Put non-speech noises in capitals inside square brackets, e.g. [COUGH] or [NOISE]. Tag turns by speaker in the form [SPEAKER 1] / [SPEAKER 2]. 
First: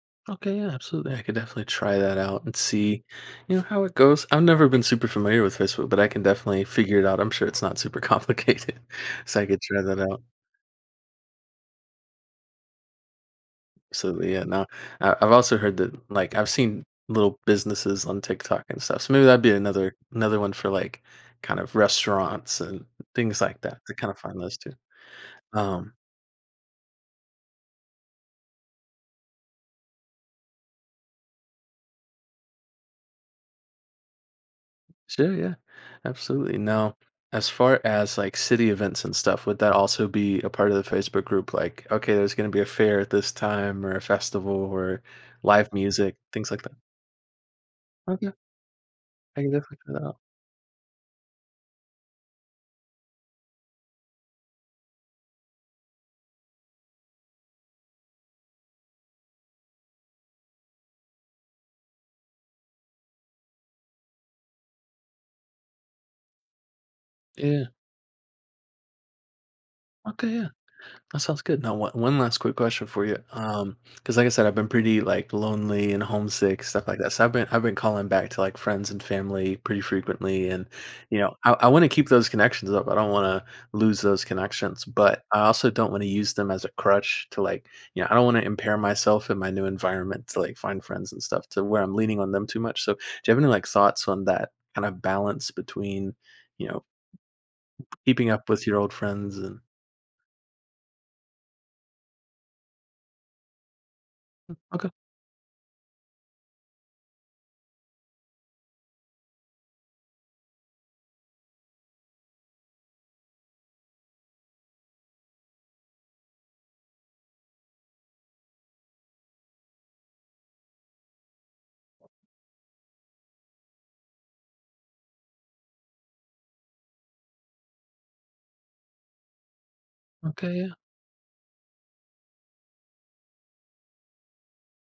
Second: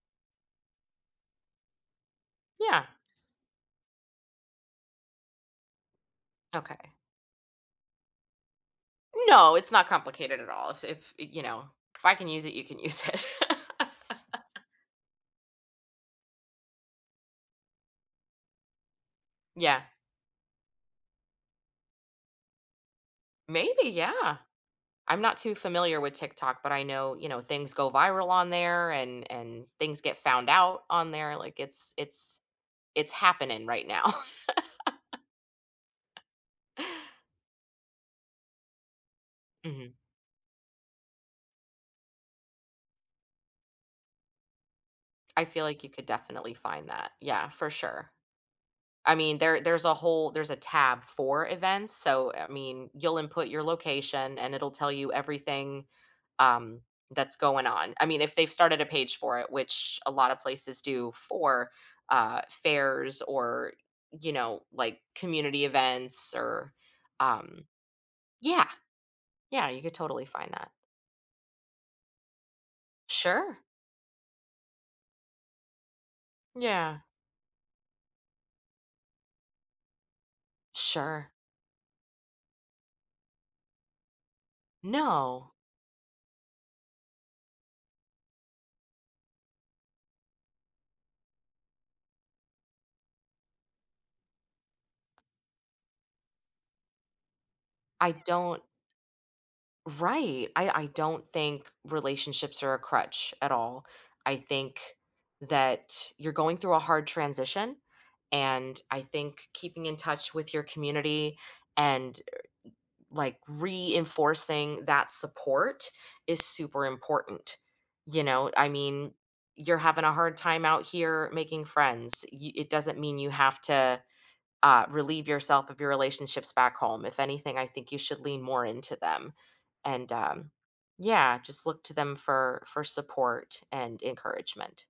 [SPEAKER 1] Okay, yeah, absolutely, I could definitely try that out and
[SPEAKER 2] Yeah.
[SPEAKER 1] see, you know, how it goes. I've never been super familiar with Facebook, but I can definitely
[SPEAKER 2] Okay.
[SPEAKER 1] figure it out. I'm sure it's not super complicated, so I
[SPEAKER 2] No,
[SPEAKER 1] could
[SPEAKER 2] it's
[SPEAKER 1] try
[SPEAKER 2] not
[SPEAKER 1] that out.
[SPEAKER 2] complicated at all. If if, you know, if I can use it, you can use it.
[SPEAKER 1] So, yeah,
[SPEAKER 2] [CHUCKLES]
[SPEAKER 1] no. Uh, I've also heard that, like I've seen little businesses on TikTok and stuff, so, maybe that'd be
[SPEAKER 2] Yeah.
[SPEAKER 1] another another one for, like, kind of restaurants and things like that
[SPEAKER 2] Maybe,
[SPEAKER 1] to kind of
[SPEAKER 2] yeah.
[SPEAKER 1] find those too.
[SPEAKER 2] I'm not too
[SPEAKER 1] Um
[SPEAKER 2] familiar with TikTok, but I know, you know, things go viral on there and and things get found out on there. Like, it's it's it's happening right now. [CHUCKLES]
[SPEAKER 1] Sure, yeah, absolutely. Now, as far as, like, city events and stuff, would that
[SPEAKER 2] Mhm.
[SPEAKER 1] also be a part of the Facebook group? Like, "Okay, there's gonna be a fair at this time or a festival or
[SPEAKER 2] I feel
[SPEAKER 1] live
[SPEAKER 2] like you could
[SPEAKER 1] music." things
[SPEAKER 2] definitely
[SPEAKER 1] like that?
[SPEAKER 2] find that, yeah, for sure.
[SPEAKER 1] Oh, yeah.
[SPEAKER 2] I mean,
[SPEAKER 1] I can
[SPEAKER 2] there
[SPEAKER 1] definitely
[SPEAKER 2] there's a
[SPEAKER 1] figure that out.
[SPEAKER 2] whole there's a tab for events, so, I mean, you'll input your location and it'll tell you everything, um, that's going on. I mean, if they've started a page for it, which a lot of places do for, uh, fairs or, you know, like community events or, um
[SPEAKER 1] Yeah.
[SPEAKER 2] Yeah. Yeah, you could totally
[SPEAKER 1] Okay, yeah.
[SPEAKER 2] find that.
[SPEAKER 1] That sounds good. Now, o one last quick question for you,
[SPEAKER 2] Sure.
[SPEAKER 1] um 'cause, like I said, I've been pretty, like, lonely and homesick, stuff like
[SPEAKER 2] Yeah.
[SPEAKER 1] that. So, I've been I've been calling back to, like, friends and family pretty frequently, and, you
[SPEAKER 2] Sure.
[SPEAKER 1] know, I I wanna keep those connections up, I don't wanna lose those connections, but I
[SPEAKER 2] No.
[SPEAKER 1] also don't wanna use them as a crutch to, like, you know, I don't wanna impair myself in my new environment to, like, find friends and stuff to where I'm leaning on them too much. So, do you have any, like, thoughts on that kind of balance between, you know,
[SPEAKER 2] I
[SPEAKER 1] keeping up
[SPEAKER 2] don't
[SPEAKER 1] with your old friends and
[SPEAKER 2] Right, I I don't think relationships are a crutch at all. I
[SPEAKER 1] Hm.
[SPEAKER 2] think
[SPEAKER 1] Okay.
[SPEAKER 2] that you're going through a hard transition and I think keeping in touch with your community and, er, like, reinforcing that support is super important. You know, I mean, you're having a hard time out here making friends, y it doesn't mean you have to, uh, relieve yourself of your relationships back home. If anything, I think you should lean more into them, and,
[SPEAKER 1] Okay,
[SPEAKER 2] um,
[SPEAKER 1] yeah.
[SPEAKER 2] yeah, just look to them for for support and encouragement.